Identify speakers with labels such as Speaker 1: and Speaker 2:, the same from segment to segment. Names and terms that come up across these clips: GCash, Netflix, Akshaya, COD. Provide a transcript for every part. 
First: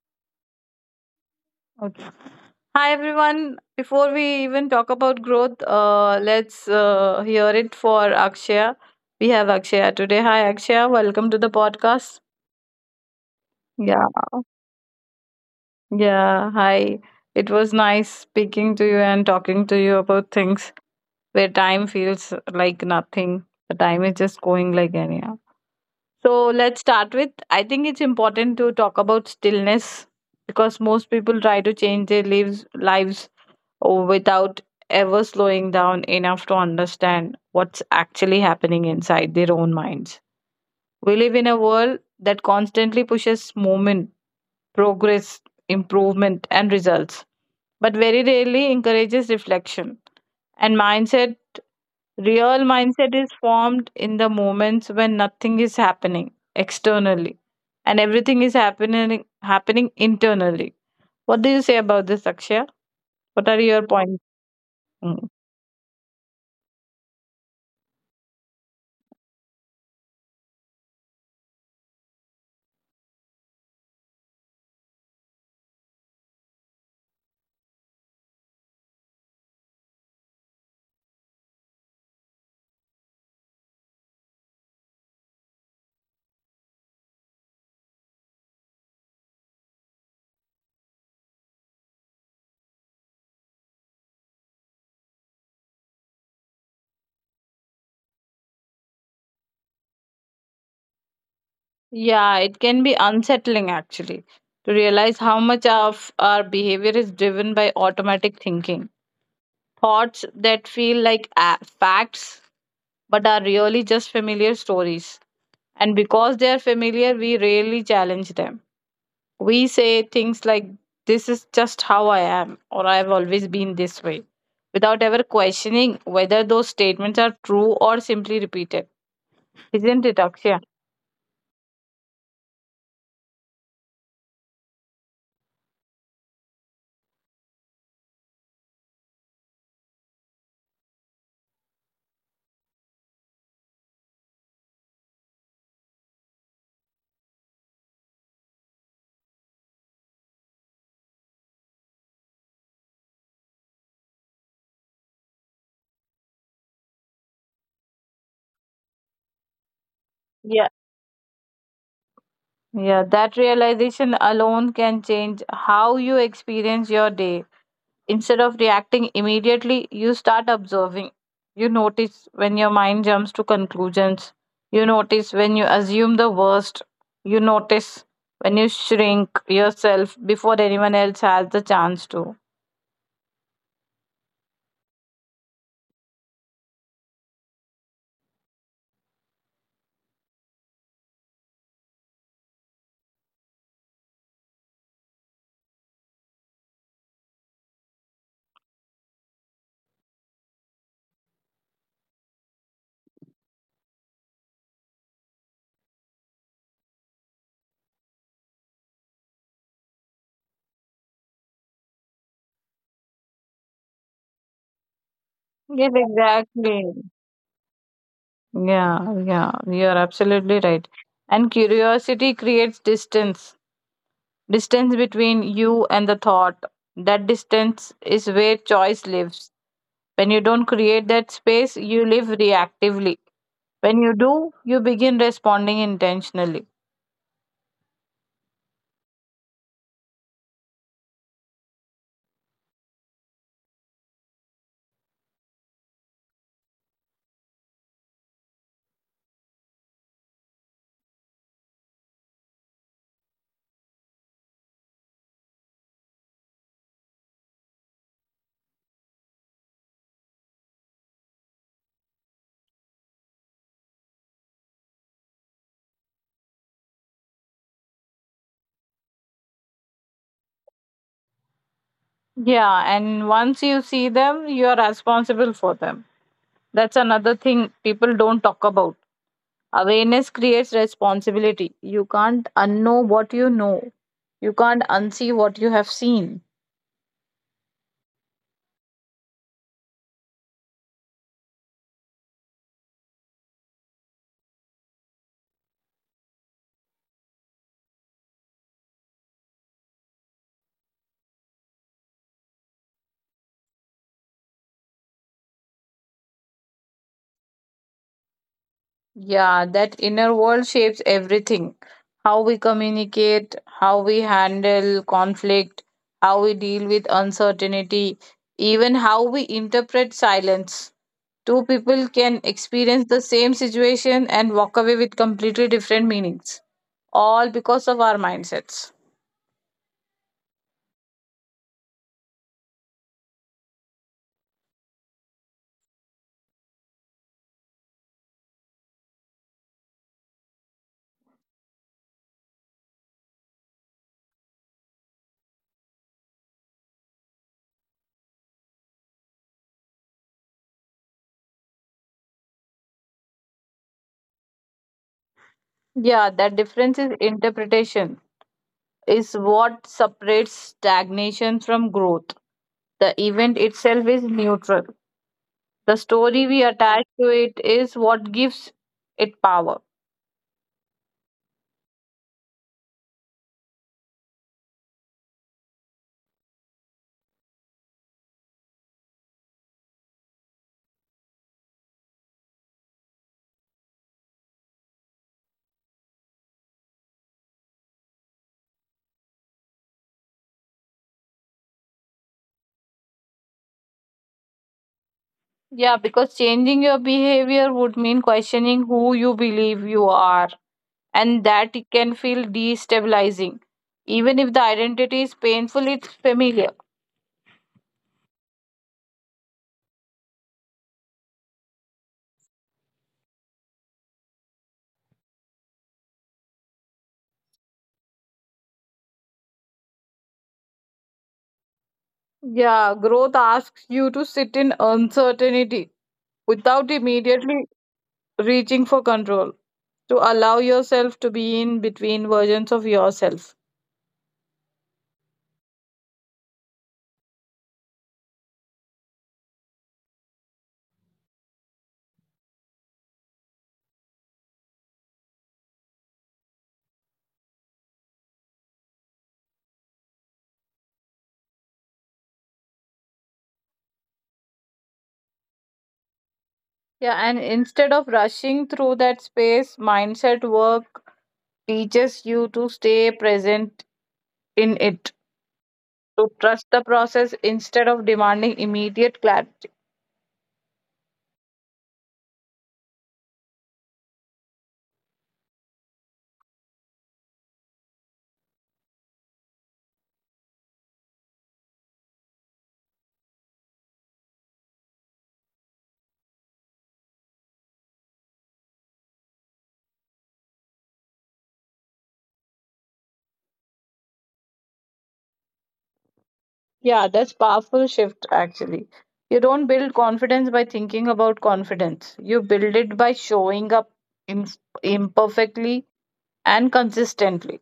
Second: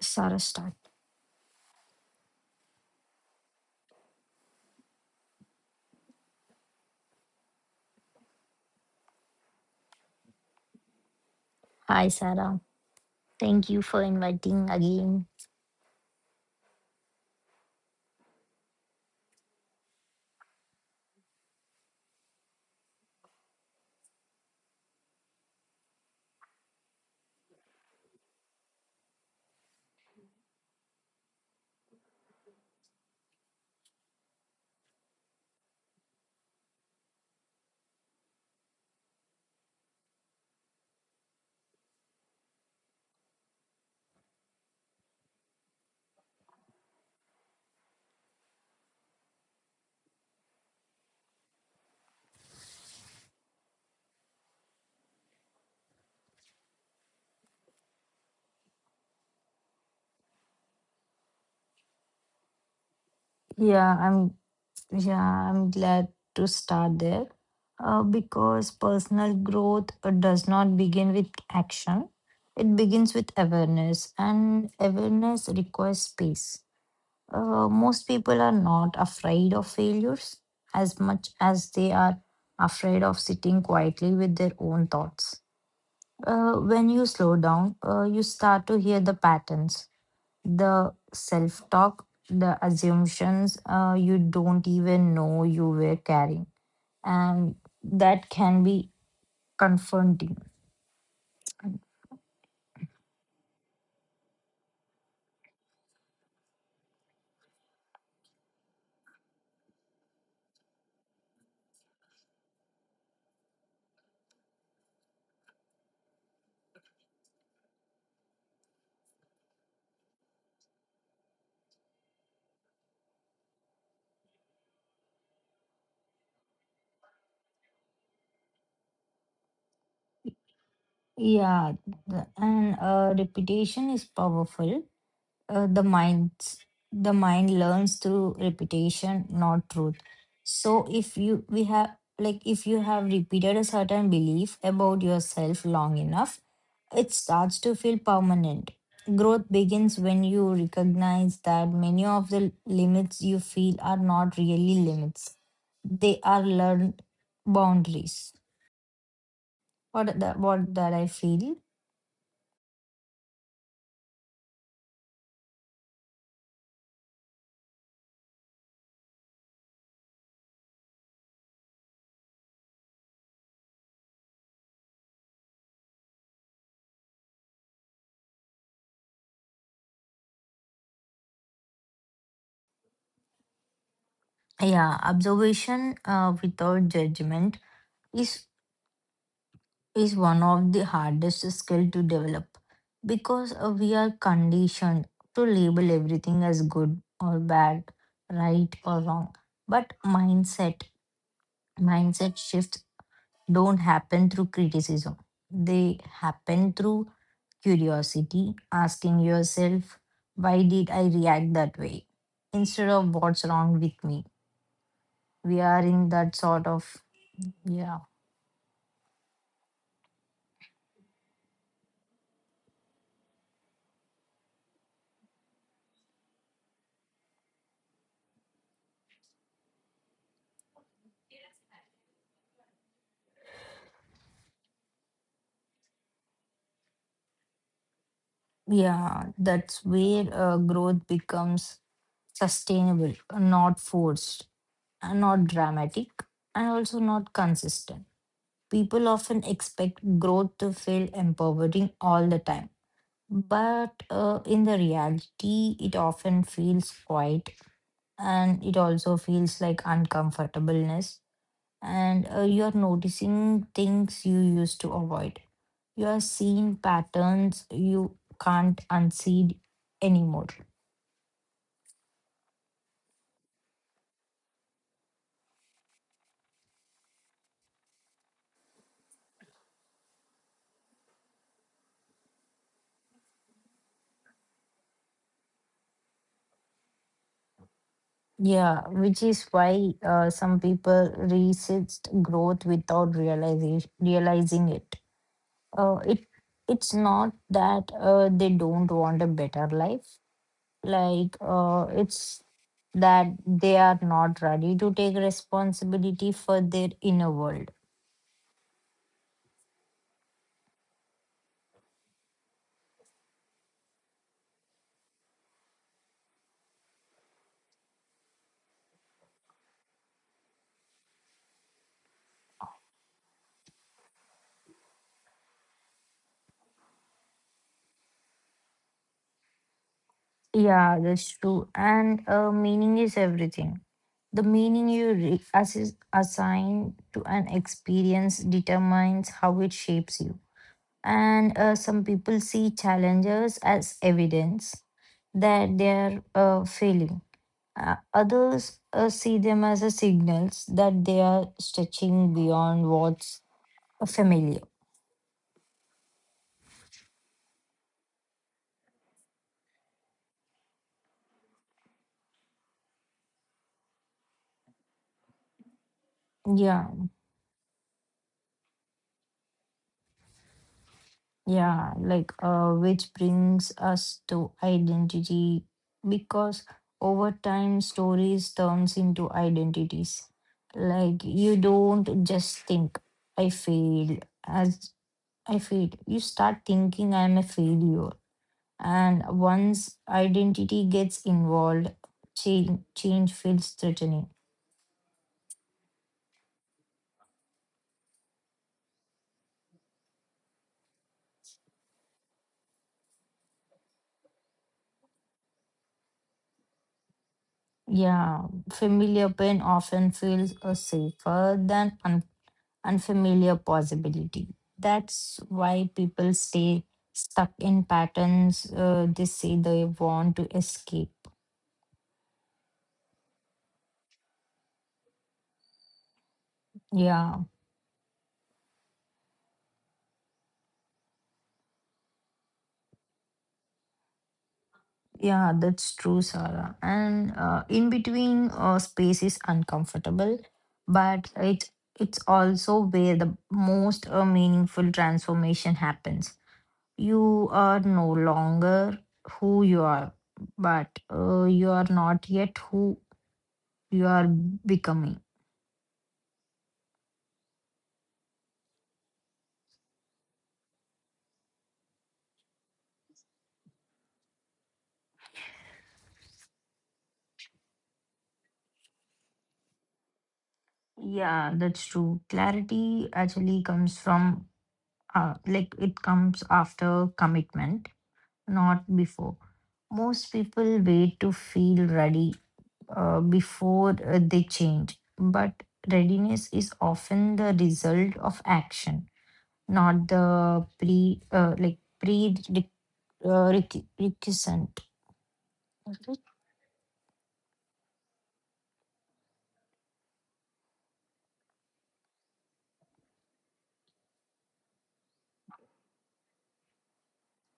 Speaker 1: Sarah start.
Speaker 2: Okay. Hi everyone. Before we even talk about growth, let's hear it for Akshaya. We have Akshaya today. Hi Akshaya, welcome to the
Speaker 1: Hi,
Speaker 2: podcast.
Speaker 1: Sarah. Thank you for
Speaker 2: Yeah,
Speaker 1: inviting again.
Speaker 2: yeah. Hi. It was nice speaking to you and talking to you about things where time feels like nothing. The time is just going like anyhow. So let's start with. I think it's important to talk about stillness because most people try to change their lives without ever slowing down enough to understand what's actually happening inside their own minds. We live in a world that constantly pushes movement, progress, improvement, and results, but very rarely encourages reflection. And mindset, real mindset is formed in the moments when nothing is happening externally and everything is happening internally. What do you say about this, Akshay? What are your
Speaker 1: Yeah,
Speaker 2: points? Hmm.
Speaker 1: I'm glad to start there. Because personal growth does not begin with action. It begins with awareness, and awareness requires space. Most people are not afraid of failures as much as they are afraid of sitting quietly with their own thoughts. When you slow down, you start to hear the patterns, the self talk, the assumptions you don't even know you were carrying. And that can be confronting.
Speaker 2: Yeah, it can be unsettling actually to realize how much of our behavior is driven by automatic thinking. Thoughts that feel like facts but are really just familiar stories. And because they are familiar, we rarely challenge them. We say things like, this is just how I am, or I've always been this way, without ever questioning whether those statements are true or simply repeated. Isn't it, Akshay?
Speaker 1: Yeah, and reputation is powerful. uh, the mind the mind learns through repetition, not truth. So if you we have like if you have repeated a certain belief about yourself long enough, it starts to feel permanent. Growth begins when you recognize that many of the limits you feel are not really limits, they are learned boundaries. What that I feel.
Speaker 2: Yeah, that realization alone can change how you experience your day. Instead of reacting immediately, you start observing. You notice when your mind jumps to conclusions. You notice when you assume the worst. You notice when you shrink yourself before anyone else has the chance to.
Speaker 1: Yeah, observation without judgment is is one of the hardest skill to develop, because we are conditioned to label everything as good or bad, right or wrong. But mindset shifts don't happen through criticism, they happen through curiosity, asking yourself, why did I react that way instead of what's wrong with me? We are
Speaker 2: Yes,
Speaker 1: in that sort
Speaker 2: exactly.
Speaker 1: of. yeah
Speaker 2: Yeah, yeah, you're absolutely right. And curiosity creates distance between you and the thought. That distance is where choice lives. When you don't create that space, you live reactively. When you do, you begin responding intentionally.
Speaker 1: yeah that's where growth becomes sustainable, not forced, and not dramatic, and also not consistent. People often expect growth to feel empowering all the time. But in the reality, it often feels quiet, and it also feels like uncomfortableness. And you're noticing things you used to avoid. You are seeing patterns you can't unsee anymore.
Speaker 2: Yeah, and once you see them, you are responsible for them. That's another thing people don't talk about. Awareness creates responsibility. You can't unknow what you know, you can't unsee what you have seen.
Speaker 1: Yeah, which is why some people resist growth without realizing it. Uh, it it's not that they don't want a better life. Like, it's that they are not ready to take responsibility for their inner world.
Speaker 2: Yeah, that inner world shapes everything. How we communicate, how we handle conflict, how we deal with uncertainty, even how we interpret silence. Two people can experience the same situation and walk away with completely different meanings, all because of our mindsets.
Speaker 1: Yeah, that's true. And meaning is everything. The meaning you assign to an experience determines how it shapes you, and some people see challenges as evidence that they are failing. Others see them as a signals that they are stretching beyond what's familiar.
Speaker 2: Yeah, that difference is interpretation, is what separates stagnation from growth. The event itself is neutral. The story we
Speaker 1: Yeah,
Speaker 2: attach to it is what gives it power.
Speaker 1: yeah, like, which brings us to identity because over time stories turns into identities. Like, you don't just think I failed as I feel. You start thinking, I'm a failure. And once identity gets involved, change feels threatening.
Speaker 2: Yeah, because changing your behavior would mean questioning who you believe you are, and that it can feel destabilizing. Even if the identity is painful, it's familiar.
Speaker 1: Yeah, familiar pain often feels safer than unfamiliar possibility. That's why people stay stuck in patterns they say they want to escape.
Speaker 2: Yeah, growth asks you to sit in uncertainty without
Speaker 1: Yeah.
Speaker 2: immediately reaching for control, to allow yourself to be in between versions of yourself.
Speaker 1: Yeah, that's true, Sarah. And in between space is uncomfortable, but it's also where the most meaningful transformation happens. You are no longer who you are, but you are not yet who you are becoming.
Speaker 2: Yeah, and instead of rushing through that space, mindset work teaches you to stay present in it, to trust the process instead of demanding immediate clarity.
Speaker 1: Yeah, that's true. Clarity actually comes from like it comes after commitment, not before. Most people wait to feel ready before they change, but readiness is often the result of action, not the pre like pre requ- requisite.
Speaker 2: Yeah, that's powerful shift actually. You don't build confidence by thinking about confidence. You build it by showing up im- imperfectly and consistently.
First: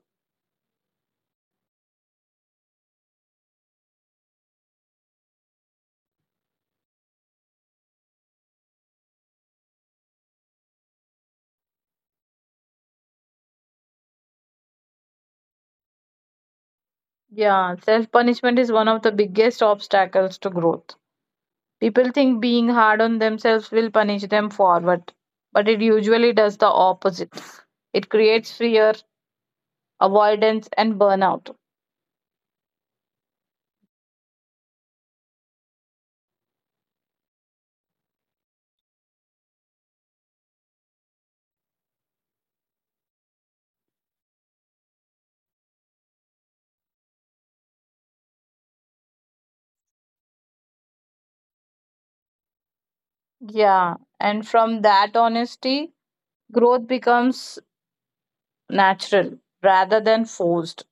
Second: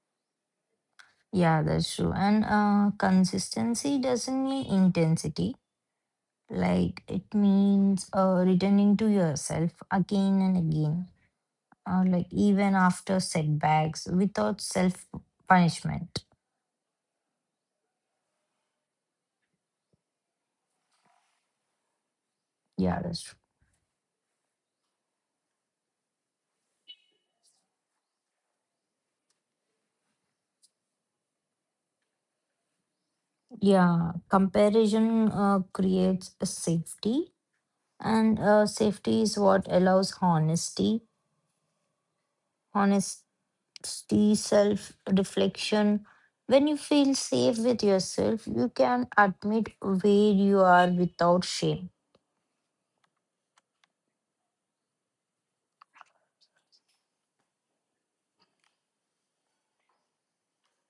Speaker 1: Yeah, that's true. And consistency doesn't mean intensity. Like, it means returning to yourself again and again, like, even after setbacks, without self punishment.
Speaker 2: Yeah, self punishment is one of the biggest obstacles to growth. People think being hard
Speaker 1: Yeah,
Speaker 2: on
Speaker 1: that's true.
Speaker 2: themselves will punish them forward, but it usually does the opposite. It creates fear, avoidance, and burnout.
Speaker 1: Yeah, comparison creates a safety, and safety is what allows honesty, self reflection. When you feel safe with yourself, you can admit where you are without shame.
Speaker 2: Yeah, and from that honesty, growth becomes natural rather than forced.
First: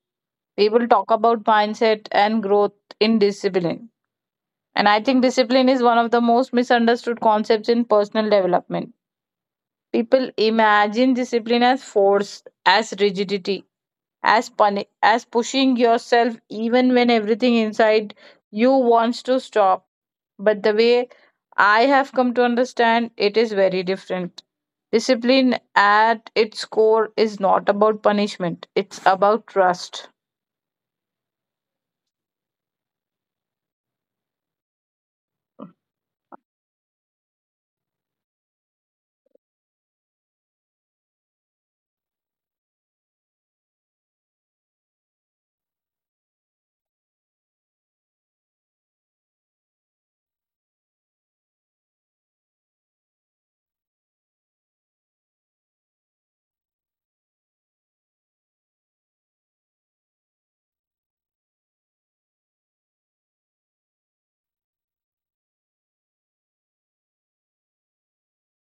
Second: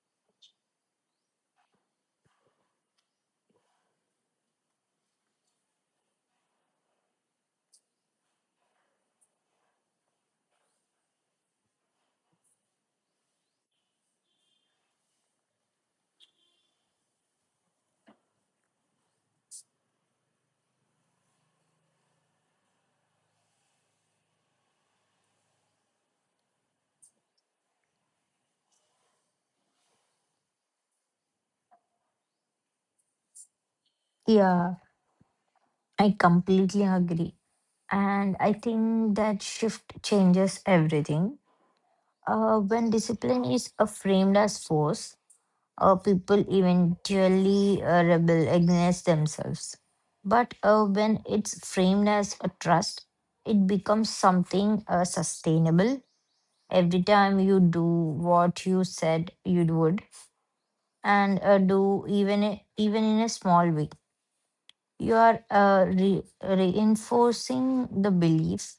Speaker 2: People talk about mindset and growth in discipline. And I think discipline is one of the most misunderstood concepts in personal development. People imagine discipline as force, as rigidity, as as pushing yourself even when everything inside you wants to stop, but the way I have come to understand it is very different. Discipline at its core is not about punishment, it's about trust.
Speaker 1: Yeah, I completely agree, and I think that shift changes everything. When discipline is framed as force, people eventually rebel against themselves. But when it's framed as a trust, it becomes something sustainable. Every time you do what you said you would, and do, even even in a small way, you are reinforcing the belief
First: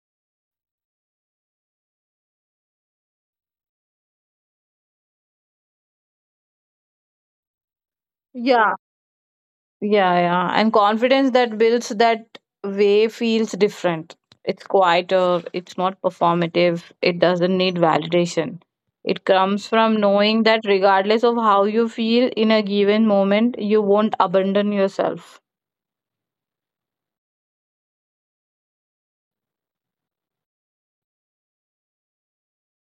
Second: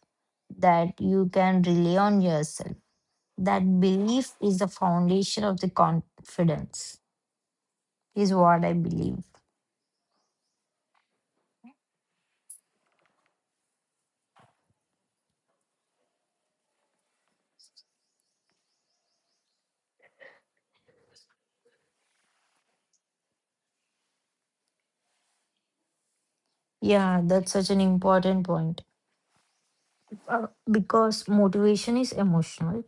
Speaker 1: that you can rely on yourself, that belief is the foundation of the confidence, is what I
Speaker 2: Yeah.
Speaker 1: believe.
Speaker 2: Yeah, yeah. And confidence that builds that way feels different. It's quieter, it's not performative, it doesn't need validation. It comes from knowing that regardless of how you feel in a given moment, you won't abandon yourself.
Speaker 1: Yeah, that's such an important point, because motivation is emotional.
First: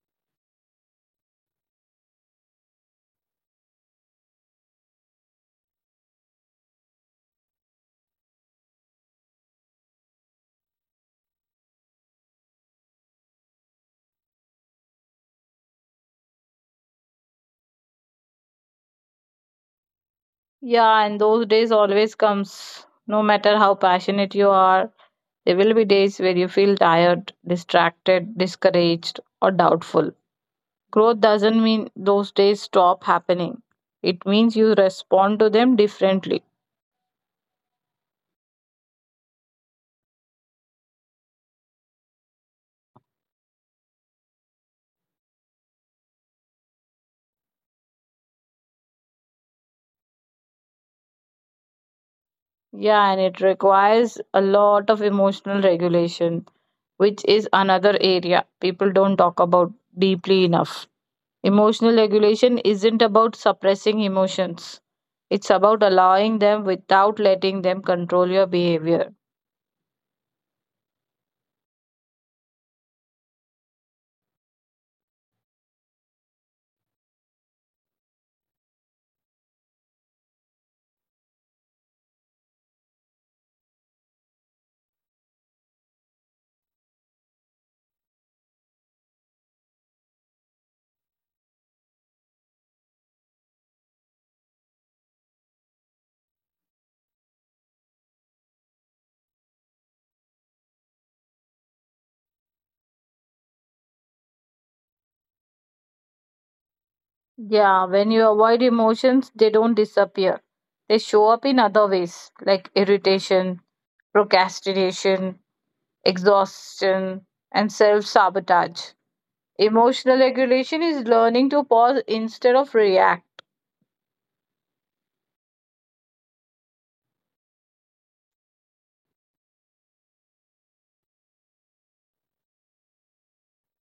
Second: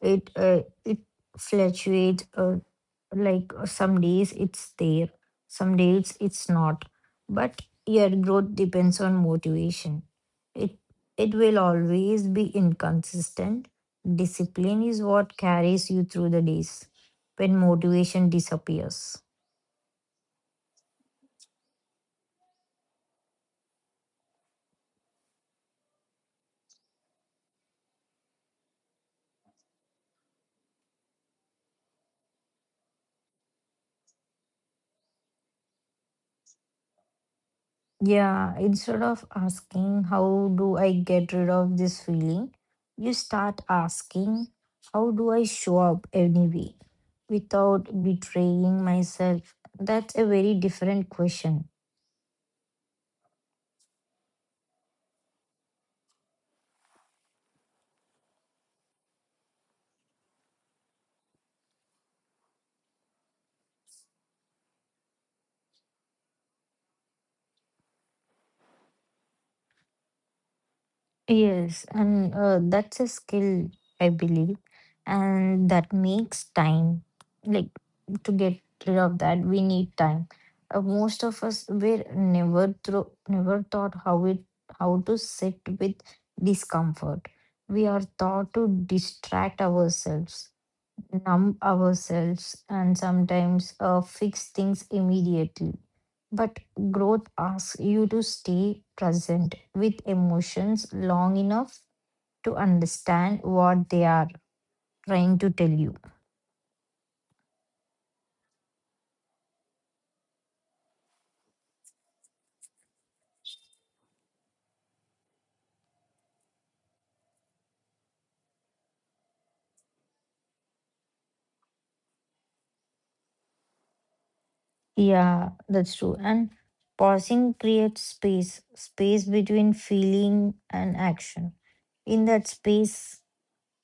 Speaker 1: It fluctuates. Uh, like, some days it's there, some days it's not. But your growth depends on motivation. It it will always be inconsistent. Discipline is what carries you through the days when motivation disappears.
Speaker 2: Yeah, and those days always comes. No matter how passionate you are, there will be days where you feel tired, distracted, discouraged, or doubtful. Growth doesn't mean those days stop happening. It means you respond to them differently.
Speaker 1: Yeah, instead of asking, how do I get rid of this feeling, you start asking, how do I show up anyway without betraying myself? That's a very different question.
Speaker 2: Yeah, and it requires a lot of emotional regulation, which is another area people don't talk about deeply enough. Emotional regulation isn't about suppressing emotions, it's about allowing them without letting them control your behavior.
Speaker 1: Yes, and that's a skill, I believe, and that makes time. Like, to get rid of that, we need time. Most of us were never through, never taught how to sit with discomfort. We are taught to distract ourselves, numb ourselves, and sometimes fix things immediately. But growth asks you to stay present with emotions long enough to understand what they are trying to tell you.
Speaker 2: Yeah, when you avoid emotions, they don't disappear. They show up in other ways, like irritation, procrastination, exhaustion, and self sabotage. Emotional regulation is learning to pause instead of react.
Speaker 1: Yeah, that's true. And pausing creates space, space between feeling and action. In that space,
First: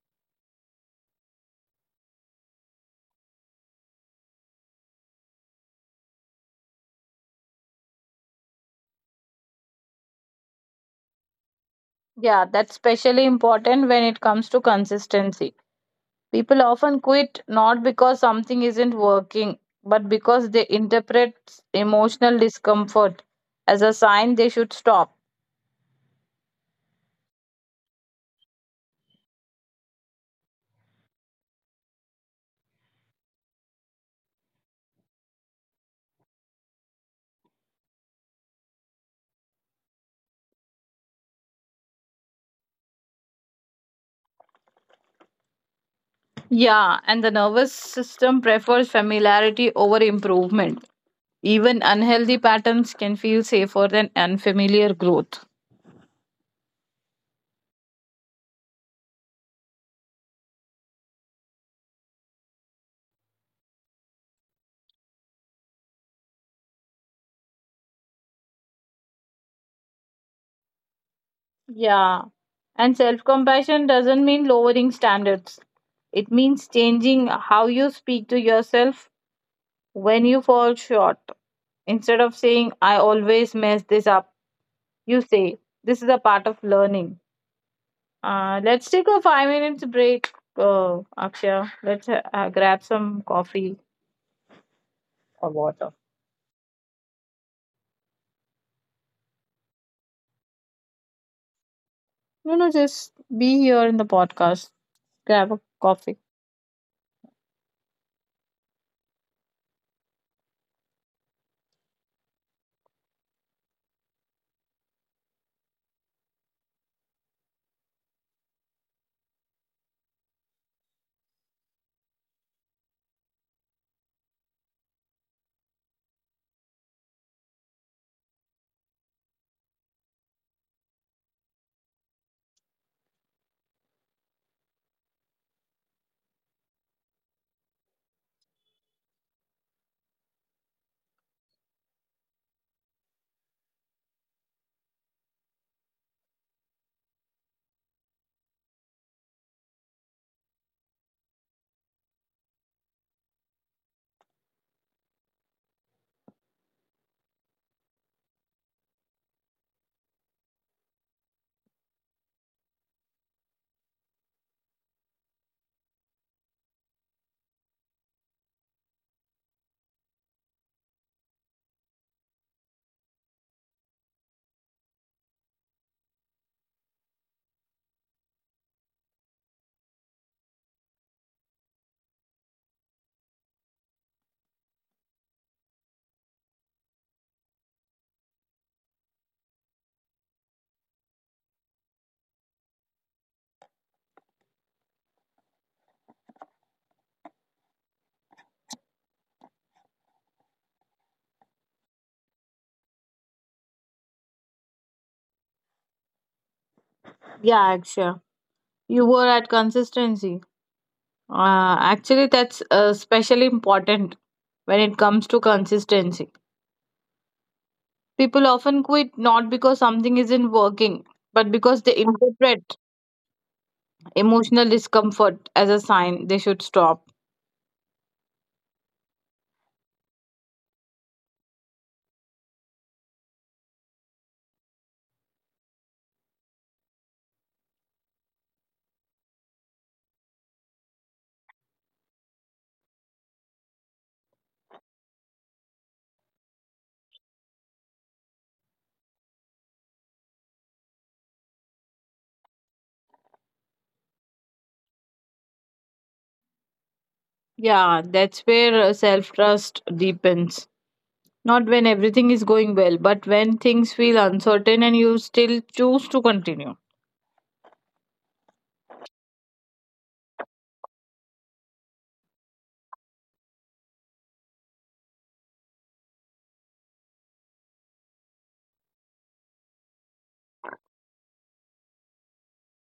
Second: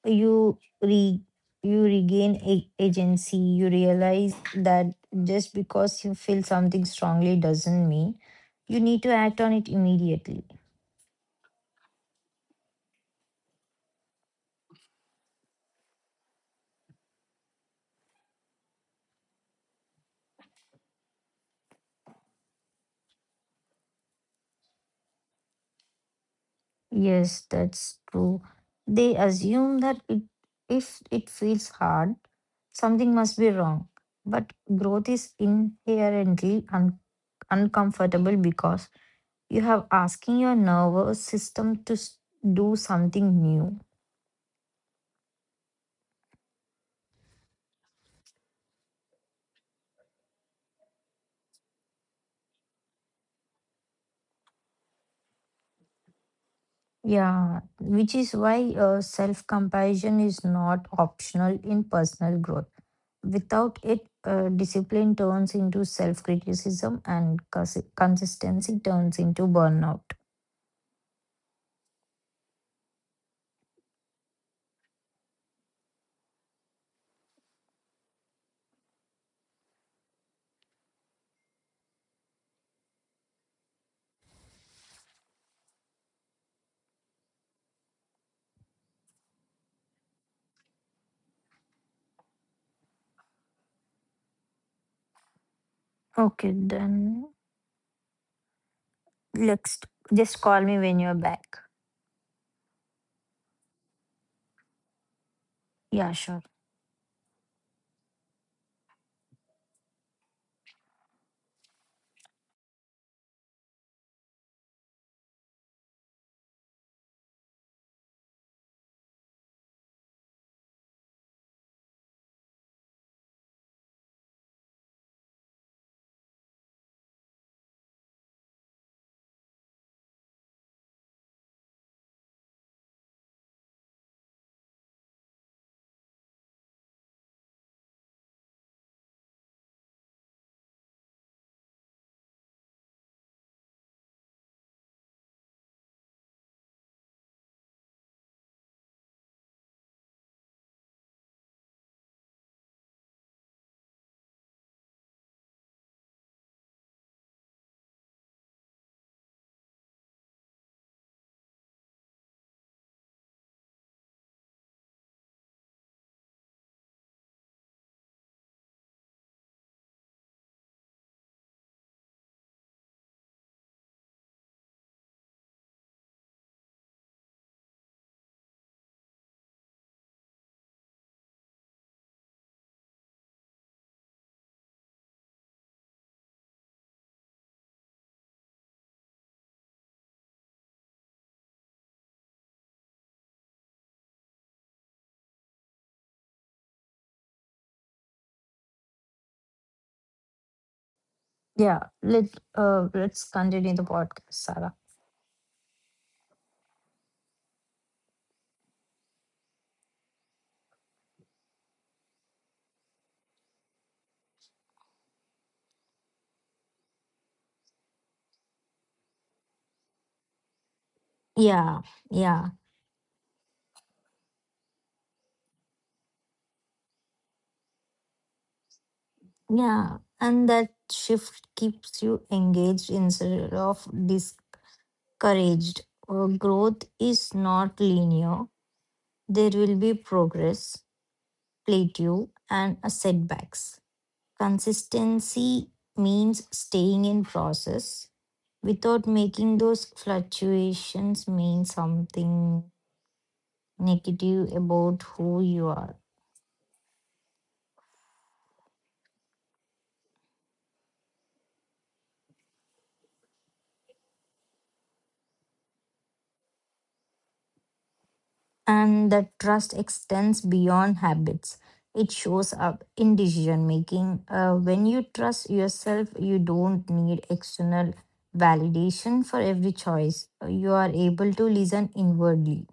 Speaker 1: you re you regain agency. You realize that just because you feel something strongly doesn't mean you need to act on it immediately.
Speaker 2: Yeah, that's especially important when it comes to consistency. People often quit not because something isn't working, but because they interpret emotional discomfort as a sign they should stop.
Speaker 1: Yes, that's true. They assume that if it feels hard, something must be wrong. But growth is inherently uncomfortable because you have asking your nervous system to do something new.
Speaker 2: Yeah, and the nervous system prefers familiarity over improvement. Even unhealthy patterns can feel safer than unfamiliar growth.
Speaker 1: Yeah, which is why self comparison is not optional in personal growth. Without it, discipline turns into self criticism, and consistency turns into burnout.
Speaker 2: Yeah. And self compassion doesn't mean lowering standards, it means changing how you speak to yourself when you fall short. Instead of saying, I always mess this up, you say, this is a part of learning. Let's take a 5-minute break, Akshay. Let's grab some coffee. Or water.
Speaker 1: Okay, then let's just call me when you're back.
Speaker 2: No, no, just be here in the podcast. Grab a
Speaker 1: Yeah,
Speaker 2: coffee.
Speaker 1: sure. Yeah, let's continue the podcast, Sarah.
Speaker 2: Yeah, sure. You were at consistency. Actually, that's especially important when it comes to consistency. People often quit not because something isn't working, but because
Speaker 1: Yeah,
Speaker 2: they
Speaker 1: yeah,
Speaker 2: interpret emotional discomfort as a sign they should stop.
Speaker 1: yeah, and that shift keeps you engaged instead of encouraged. Growth is not linear. There will be progress, plateau, and setbacks. Consistency means staying in process without making those fluctuations mean something negative about who you are.
Speaker 2: Yeah, that's where self trust deepens. Not when everything is going well, but when things feel uncertain and you still choose to continue.
Speaker 1: And that trust extends beyond habits. It shows up in decision making. When you trust yourself, you don't need external validation for every choice. You are able to listen inwardly.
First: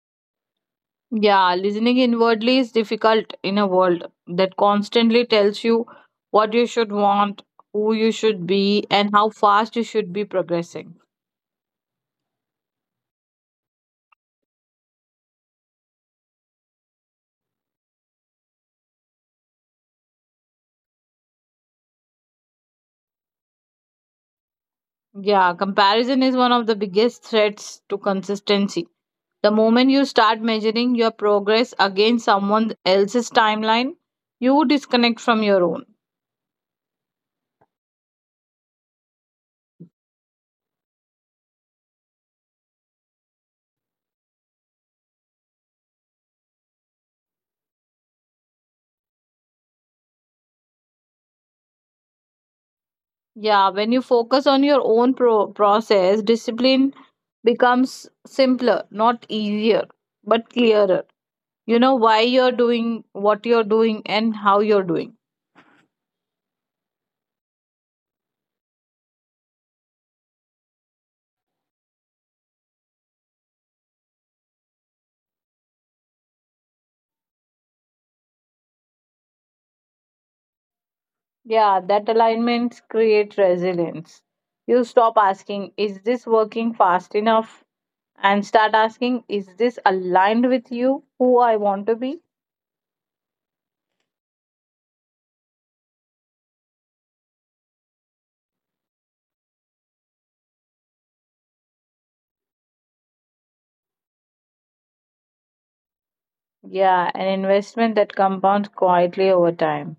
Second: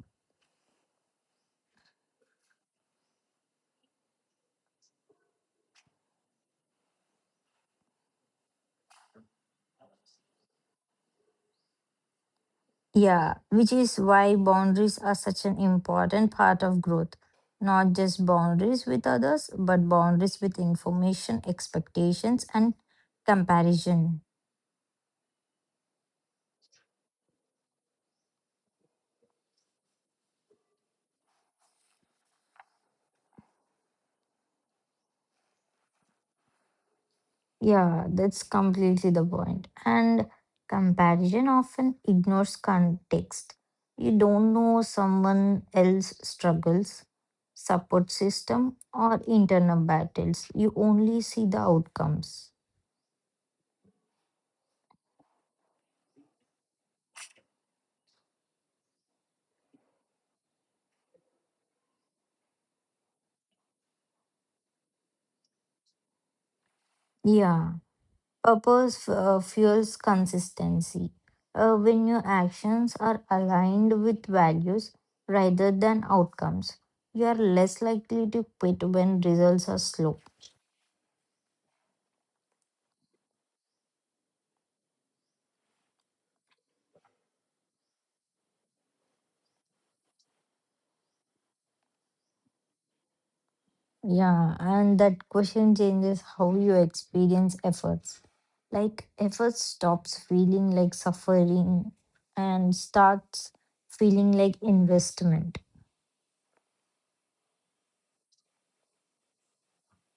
Speaker 2: Yeah, listening inwardly is difficult in a world that constantly tells you what you should want, who you should be, and how fast you should be progressing.
Speaker 1: Yeah, which is why boundaries are such an important part of growth. Not just boundaries with others, but boundaries with information, expectations, and comparison.
Speaker 2: Yeah, comparison is one of the biggest threats to consistency. The moment you start measuring your progress against someone else's timeline, you disconnect from your own.
Speaker 1: Yeah, that's completely the point. And comparison often ignores context. You don't know someone else's struggles, support system, or internal battles. You only see the outcomes.
Speaker 2: Yeah, when you focus on your own process, discipline becomes simpler, not easier, but clearer. You know why you're doing what you're doing and how you're doing.
Speaker 1: Yeah, purpose fuels consistency. When your actions are aligned with values rather than outcomes, you are less likely to quit when results are slow.
Speaker 2: Yeah, that alignment creates resilience. You stop asking, is this working fast enough? And start asking, is this aligned with you, who I want to be?
Speaker 1: Yeah, and that question changes how you experience efforts. Like, effort stops feeling like suffering and starts feeling like investment.
Speaker 2: Yeah, an investment that compounds quietly over time.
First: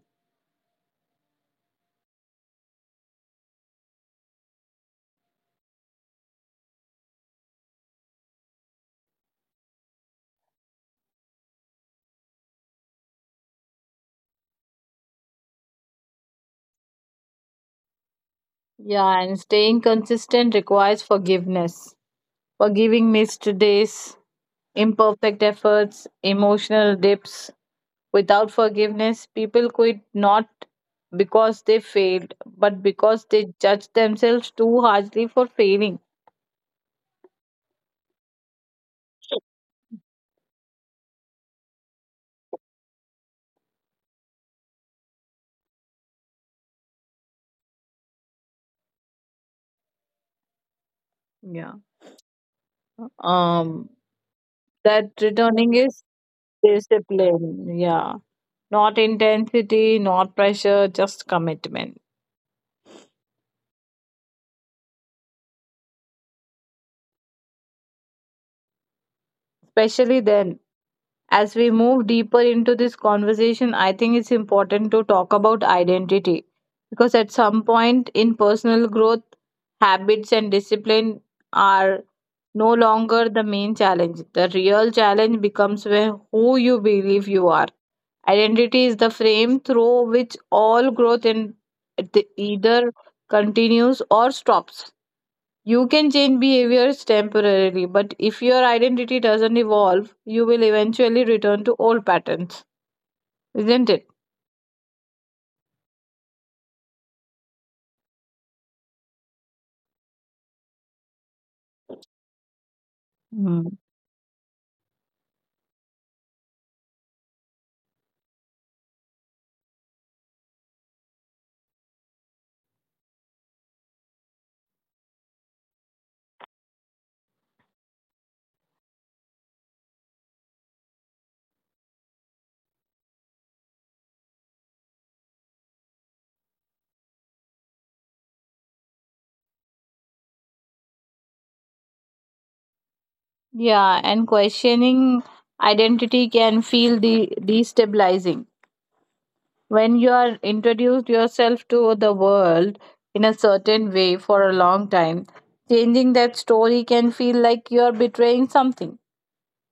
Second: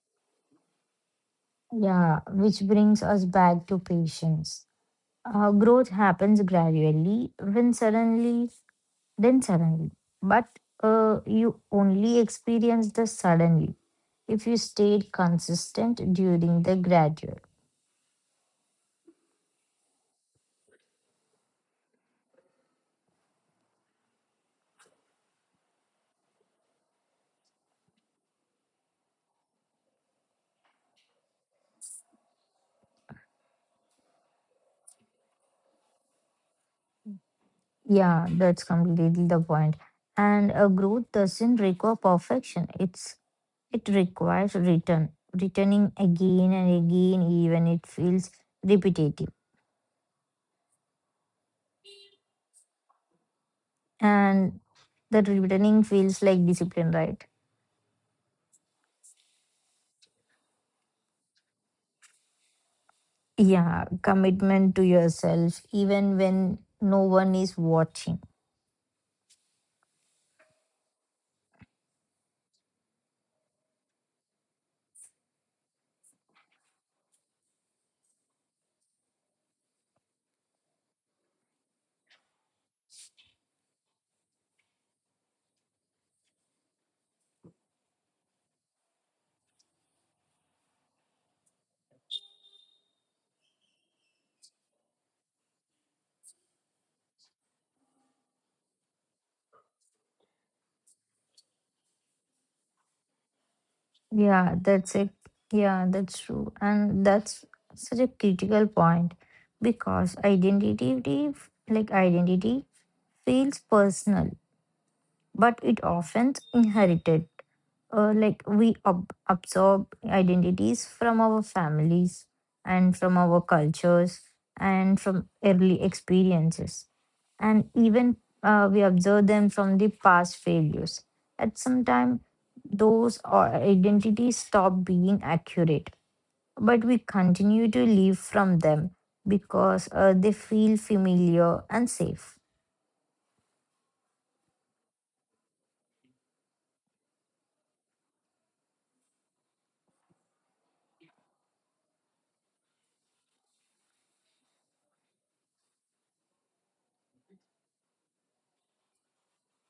Speaker 1: Yeah, which brings us back to patience. Growth happens gradually, when suddenly, then suddenly. But you only experience the suddenly if you stayed consistent during the gradual.
Speaker 2: Yeah, and staying consistent requires forgiveness. Forgiving missed days, imperfect efforts, emotional dips, without forgiveness, people quit not because they failed, but because they judge themselves too harshly for failing.
Speaker 1: Yeah, that's completely the point. And a growth doesn't require perfection. It requires return, returning again and again, even it feels repetitive.
Speaker 2: Yeah. Um,
Speaker 1: And
Speaker 2: that
Speaker 1: that
Speaker 2: returning
Speaker 1: returning
Speaker 2: is
Speaker 1: feels like discipline, right?
Speaker 2: discipline, yeah, not intensity, not pressure, just commitment.
Speaker 1: Yeah, commitment to yourself, even when no one is watching.
Speaker 2: Especially then, as we move deeper into this conversation, I think it's important to talk about identity because at some point in personal growth, habits and discipline are no longer the main challenge. The real challenge becomes where who you believe you are. Identity is the frame through which all growth in it either continues or stops. You can change behaviors temporarily, but if your identity doesn't evolve, you will eventually return to old patterns, isn't it?
Speaker 1: Yeah, that's it. Yeah, that's true. And that's such a critical point because identity feels
Speaker 2: Hmm.
Speaker 1: personal, but it often inherited. Like, we absorb identities from our families, and from our cultures, and from early experiences, and even we observe them from the past failures. At some time, those identities stop being accurate, but we continue to live from them because they feel familiar and safe.
Speaker 2: Yeah, and questioning identity can feel destabilizing. When you are introduced yourself to the world in a certain way for a long time, changing that story can feel like you are betraying something,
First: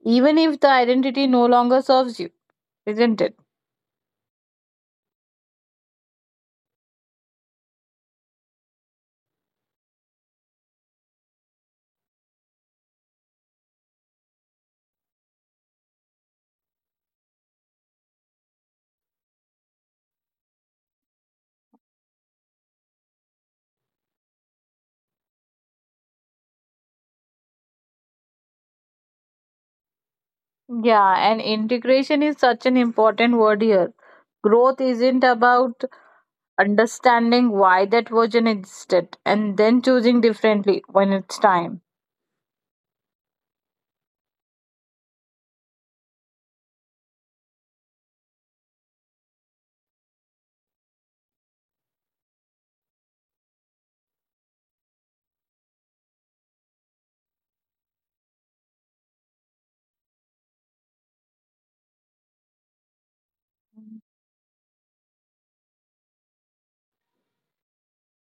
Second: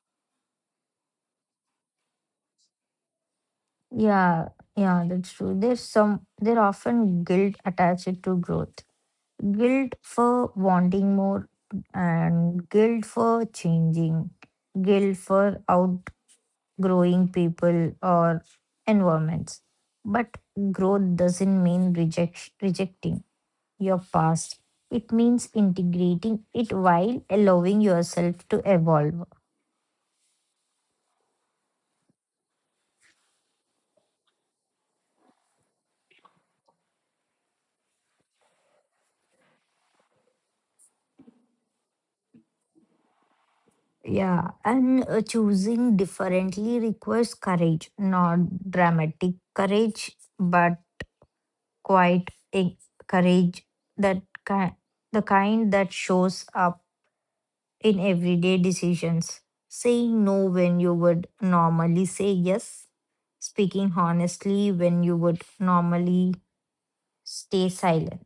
Speaker 2: even if the identity no longer serves you, isn't it?
Speaker 1: Yeah, yeah, that's true. There often guilt attached to growth. Guilt for wanting more and guilt for changing, guilt for outgrowing people or environments. But growth doesn't mean rejecting your past. It means integrating it while allowing yourself to evolve.
Speaker 2: Yeah, and integration is such an important word here. Growth isn't about understanding why that version existed and then choosing differently when it's time.
Speaker 1: Yeah, and choosing differently requires courage, not dramatic courage, but quite eh, courage, that ki- the kind that shows up in everyday decisions. Saying no when you would normally say yes, speaking honestly when you would normally stay silent.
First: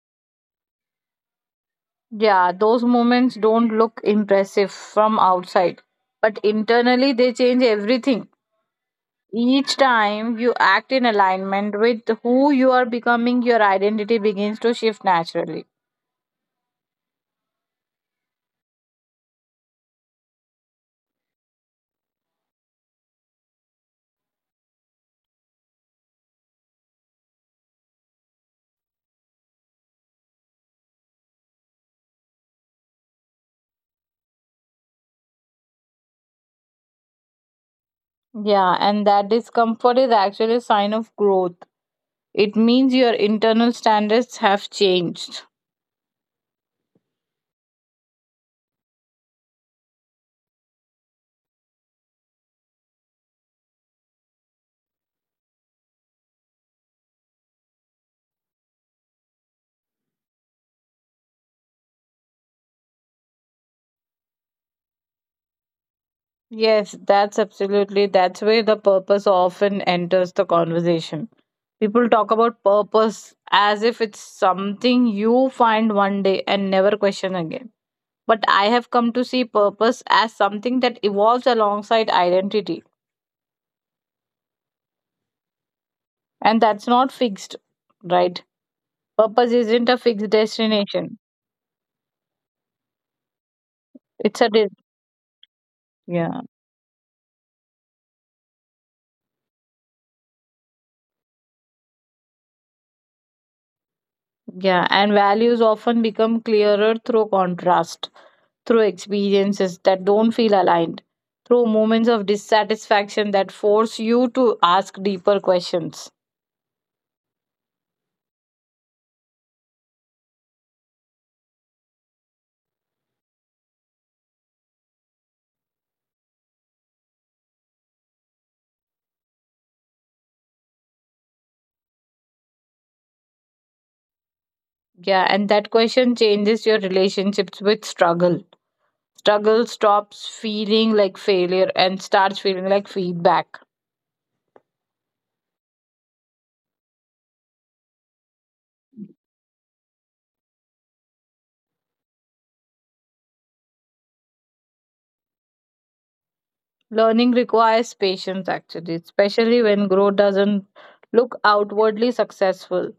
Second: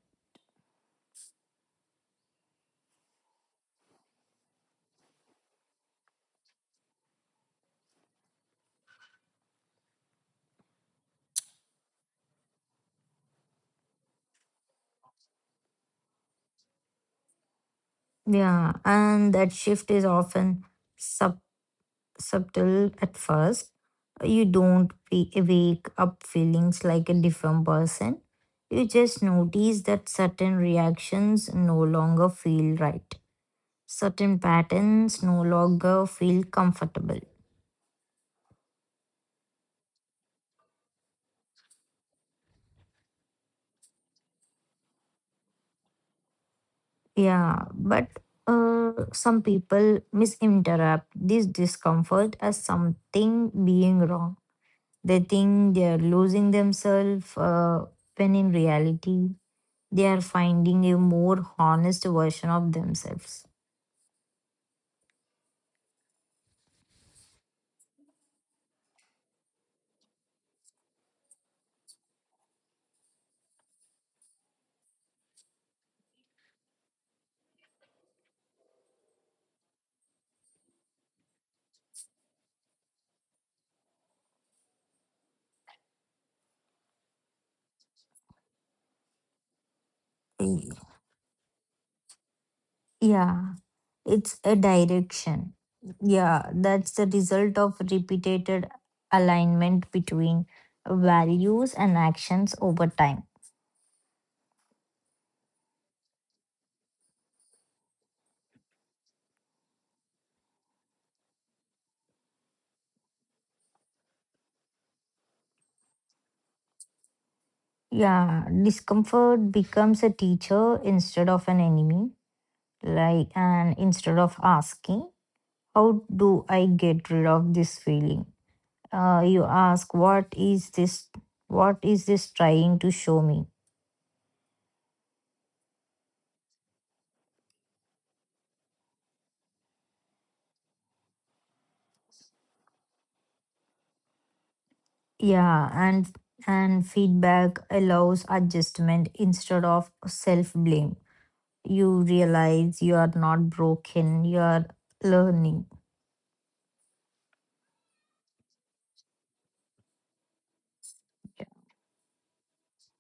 Speaker 2: Yeah, those moments don't look impressive from outside, but internally they change everything. Each time you act in alignment with who you are becoming, your identity begins to shift naturally.
Speaker 1: Yeah, and that shift is often subtle at first. You don't wake up feelings like a different person. You just notice that certain reactions no longer feel right. Certain patterns no longer feel comfortable.
Speaker 2: Yeah, and that discomfort is actually a sign of growth. It means your internal standards have changed.
Speaker 1: Yeah, but some people misinterpret this discomfort as something being wrong. They think they are losing themselves when in reality they are finding a more honest version of themselves.
Speaker 2: Yes, that's absolutely. That's where the purpose often enters the conversation. People talk about purpose as if it's something you find one day and never question again. But I have come to see purpose as something that evolves alongside identity. And that's not fixed, right? Purpose isn't a fixed
Speaker 1: Y-
Speaker 2: destination.
Speaker 1: Yeah, it's
Speaker 2: It's a,
Speaker 1: a direction.
Speaker 2: yeah.
Speaker 1: Yeah, that's the result of repeated alignment between values and actions over time.
Speaker 2: Yeah, and values often become clearer through contrast, through experiences that don't feel aligned, through moments of dissatisfaction that force you to ask deeper questions.
Speaker 1: Yeah, discomfort becomes a teacher instead of an enemy. Like, and instead of asking, how do I get rid of this feeling? You ask, what is this? What is this trying to show me?
Speaker 2: Yeah, and that question changes your relationships with struggle. Struggle stops feeling like failure and starts feeling like feedback.
Speaker 1: Yeah, and feedback allows adjustment instead of self-blame. You realize you are not broken, you are learning.
Speaker 2: Learning requires patience, actually, especially when growth doesn't look outwardly successful.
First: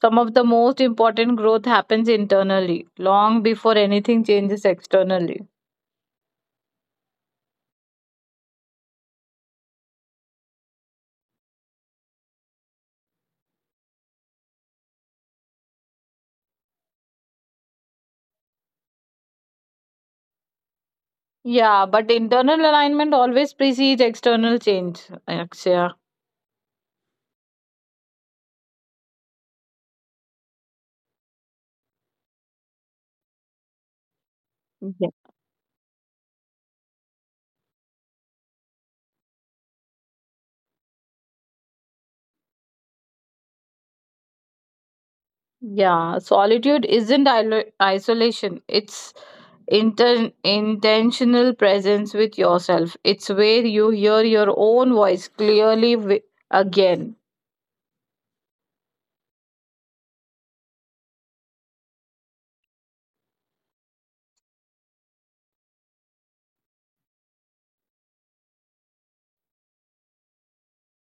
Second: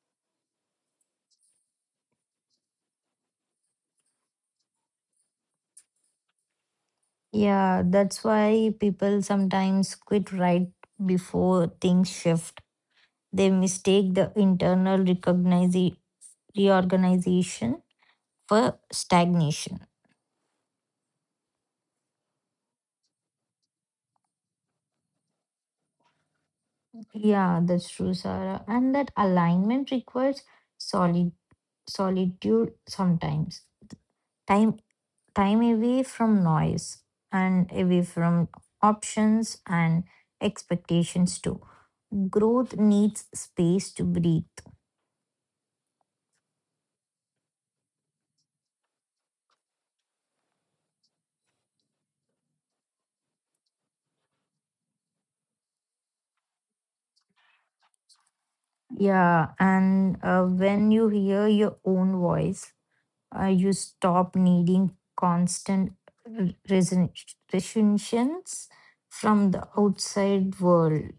Speaker 2: Some of the most important growth happens internally, long before anything changes externally.
Speaker 1: Yeah, that's why people sometimes quit right before things shift. They mistake the internal reorganization for stagnation.
Speaker 2: Yeah, but internal alignment always precedes external change, Akshaya.
Speaker 1: Yeah, that's true, Sarah. And that alignment requires solid solitude sometimes. Time.
Speaker 2: Yes.
Speaker 1: Time away from noise and away from options and expectations too. Growth needs space to breathe.
Speaker 2: Yeah, solitude isn't isolation, it's intentional presence with yourself. It's where you hear your own voice clearly again.
Speaker 1: Yeah, and when you hear your own voice, you stop needing constant r- reason- reassurances from the outside world,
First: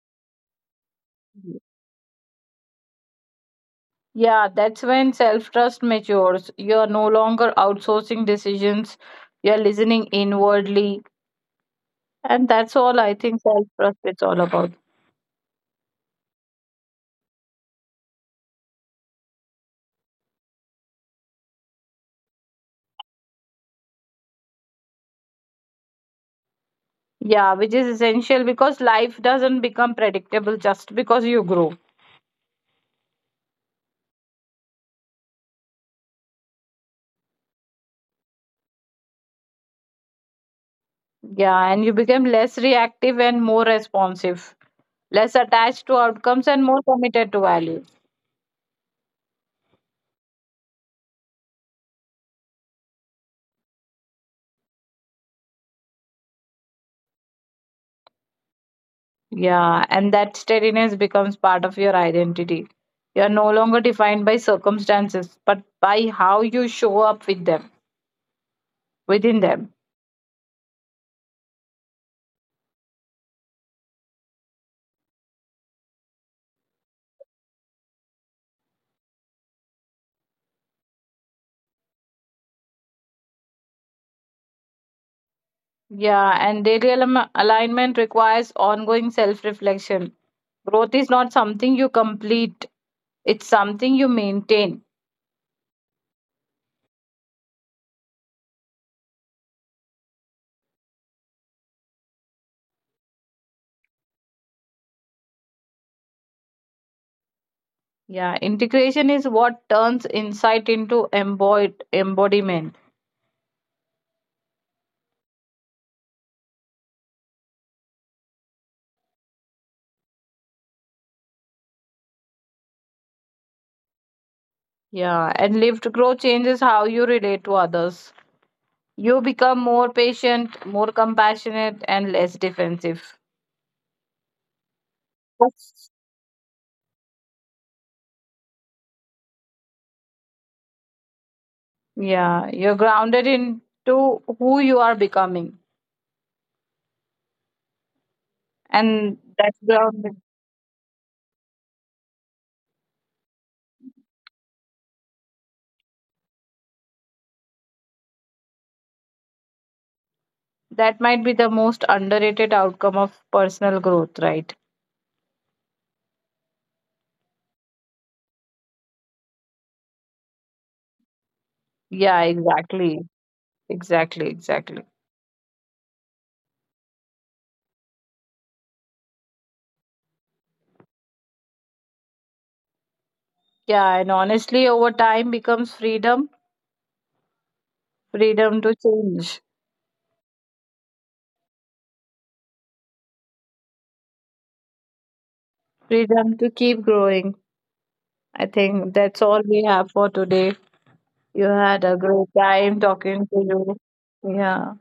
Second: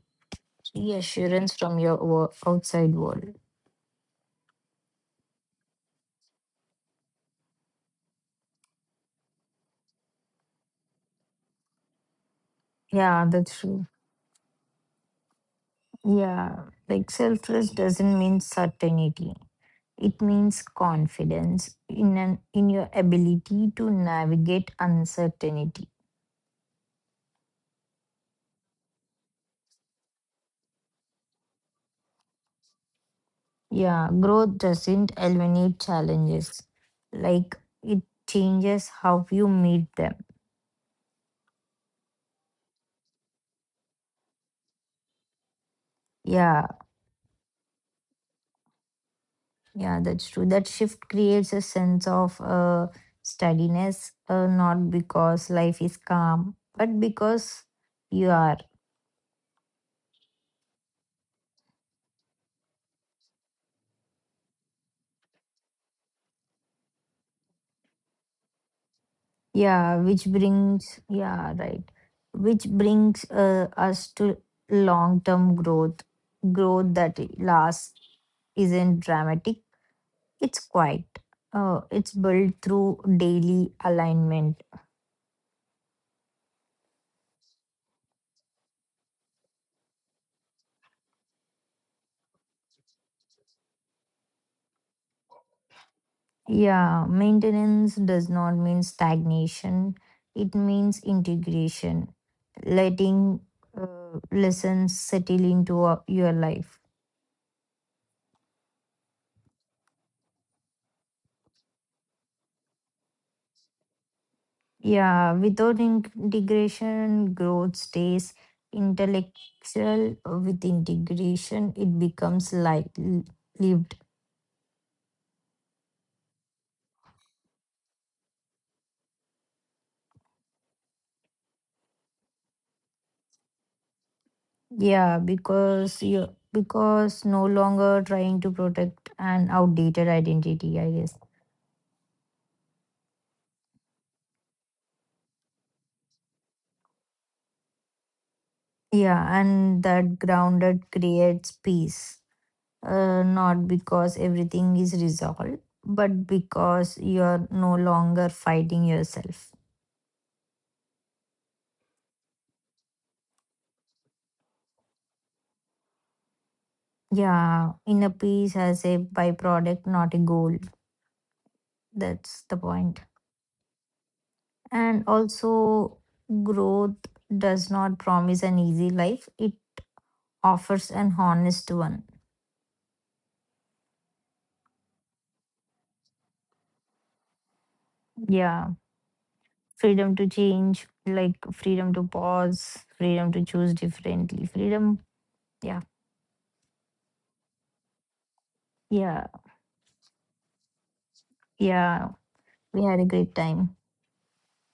Speaker 1: reassurance from your outside world.
Speaker 2: Yeah, that's when self trust matures. You're no longer outsourcing decisions, you're listening inwardly. And that's all I
Speaker 1: Yeah,
Speaker 2: think
Speaker 1: that's
Speaker 2: self
Speaker 1: true.
Speaker 2: trust is all about.
Speaker 1: Yeah, like, self trust doesn't mean certainty. It means confidence in your ability to navigate uncertainty.
Speaker 2: Yeah, which is essential because life doesn't become predictable just because you grow.
Speaker 1: Yeah, growth doesn't eliminate challenges. Like, it changes how you meet them.
Speaker 2: Yeah, and you become less reactive and more responsive, less attached to outcomes and
Speaker 1: Yeah,
Speaker 2: more committed to value.
Speaker 1: yeah, that's true. That shift creates a sense of steadiness, not because life is calm, but because you are.
Speaker 2: Yeah, and that steadiness becomes part of your identity. You're no longer defined by circumstances, but by how you show up with them. Within them.
Speaker 1: Yeah, which brings, yeah, right. Which brings us to long-term growth. Growth that lasts isn't dramatic, it's quiet. It's built through daily alignment.
Speaker 2: Yeah, and daily alignment requires ongoing self reflection. Growth is not something you complete, it's something you maintain.
Speaker 1: Yeah, maintenance does not mean stagnation, it means integration, letting lessons settle into your life.
Speaker 2: Yeah, integration is what turns insight into embodied embodiment.
Speaker 1: Yeah, without integration, growth stays intellectual. With integration, it becomes like lived.
Speaker 2: Yeah, and lived growth changes how you relate to others. You become more patient, more compassionate, and less defensive.
Speaker 1: Yeah,
Speaker 2: Yes.
Speaker 1: because you because no longer trying to protect an outdated identity, I guess.
Speaker 2: Yeah, you're grounded into who you are becoming, and
Speaker 1: Yeah,
Speaker 2: that's
Speaker 1: and
Speaker 2: grounded.
Speaker 1: that grounded creates peace. Not because everything is resolved, but because you're no longer fighting yourself.
Speaker 2: That might be the most underrated outcome of personal growth, right?
Speaker 1: Yeah, inner peace as a byproduct, not a goal.
Speaker 2: Yeah,
Speaker 1: That's the
Speaker 2: exactly.
Speaker 1: point.
Speaker 2: Exactly, exactly.
Speaker 1: And also, growth does not promise an easy life, it offers an honest one.
Speaker 2: Yeah, and honestly, over time becomes freedom, freedom to
Speaker 1: Yeah,
Speaker 2: change,
Speaker 1: freedom to change, like freedom to pause, freedom to choose differently, freedom. Yeah,
Speaker 2: freedom to keep growing. I think that's
Speaker 1: yeah,
Speaker 2: all we have for today. You had a
Speaker 1: yeah.
Speaker 2: great time
Speaker 1: We had a
Speaker 2: talking
Speaker 1: great
Speaker 2: to you.
Speaker 1: time.
Speaker 2: Yeah,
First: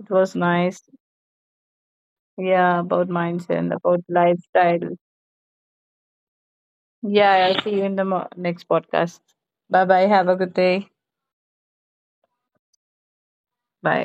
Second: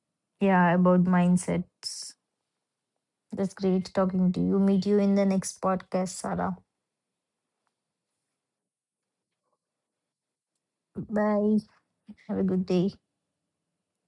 Speaker 2: it was
Speaker 1: Yeah,
Speaker 2: nice.
Speaker 1: about mindsets.
Speaker 2: Yeah, about
Speaker 1: That's
Speaker 2: mindset and
Speaker 1: great
Speaker 2: about
Speaker 1: talking to you. Meet
Speaker 2: lifestyle.
Speaker 1: you in the next podcast, Sarah.
Speaker 2: Yeah, I'll see you in the next podcast. Bye bye. Have a good day.
Speaker 1: Bye. Have a good day.
Speaker 2: Bye.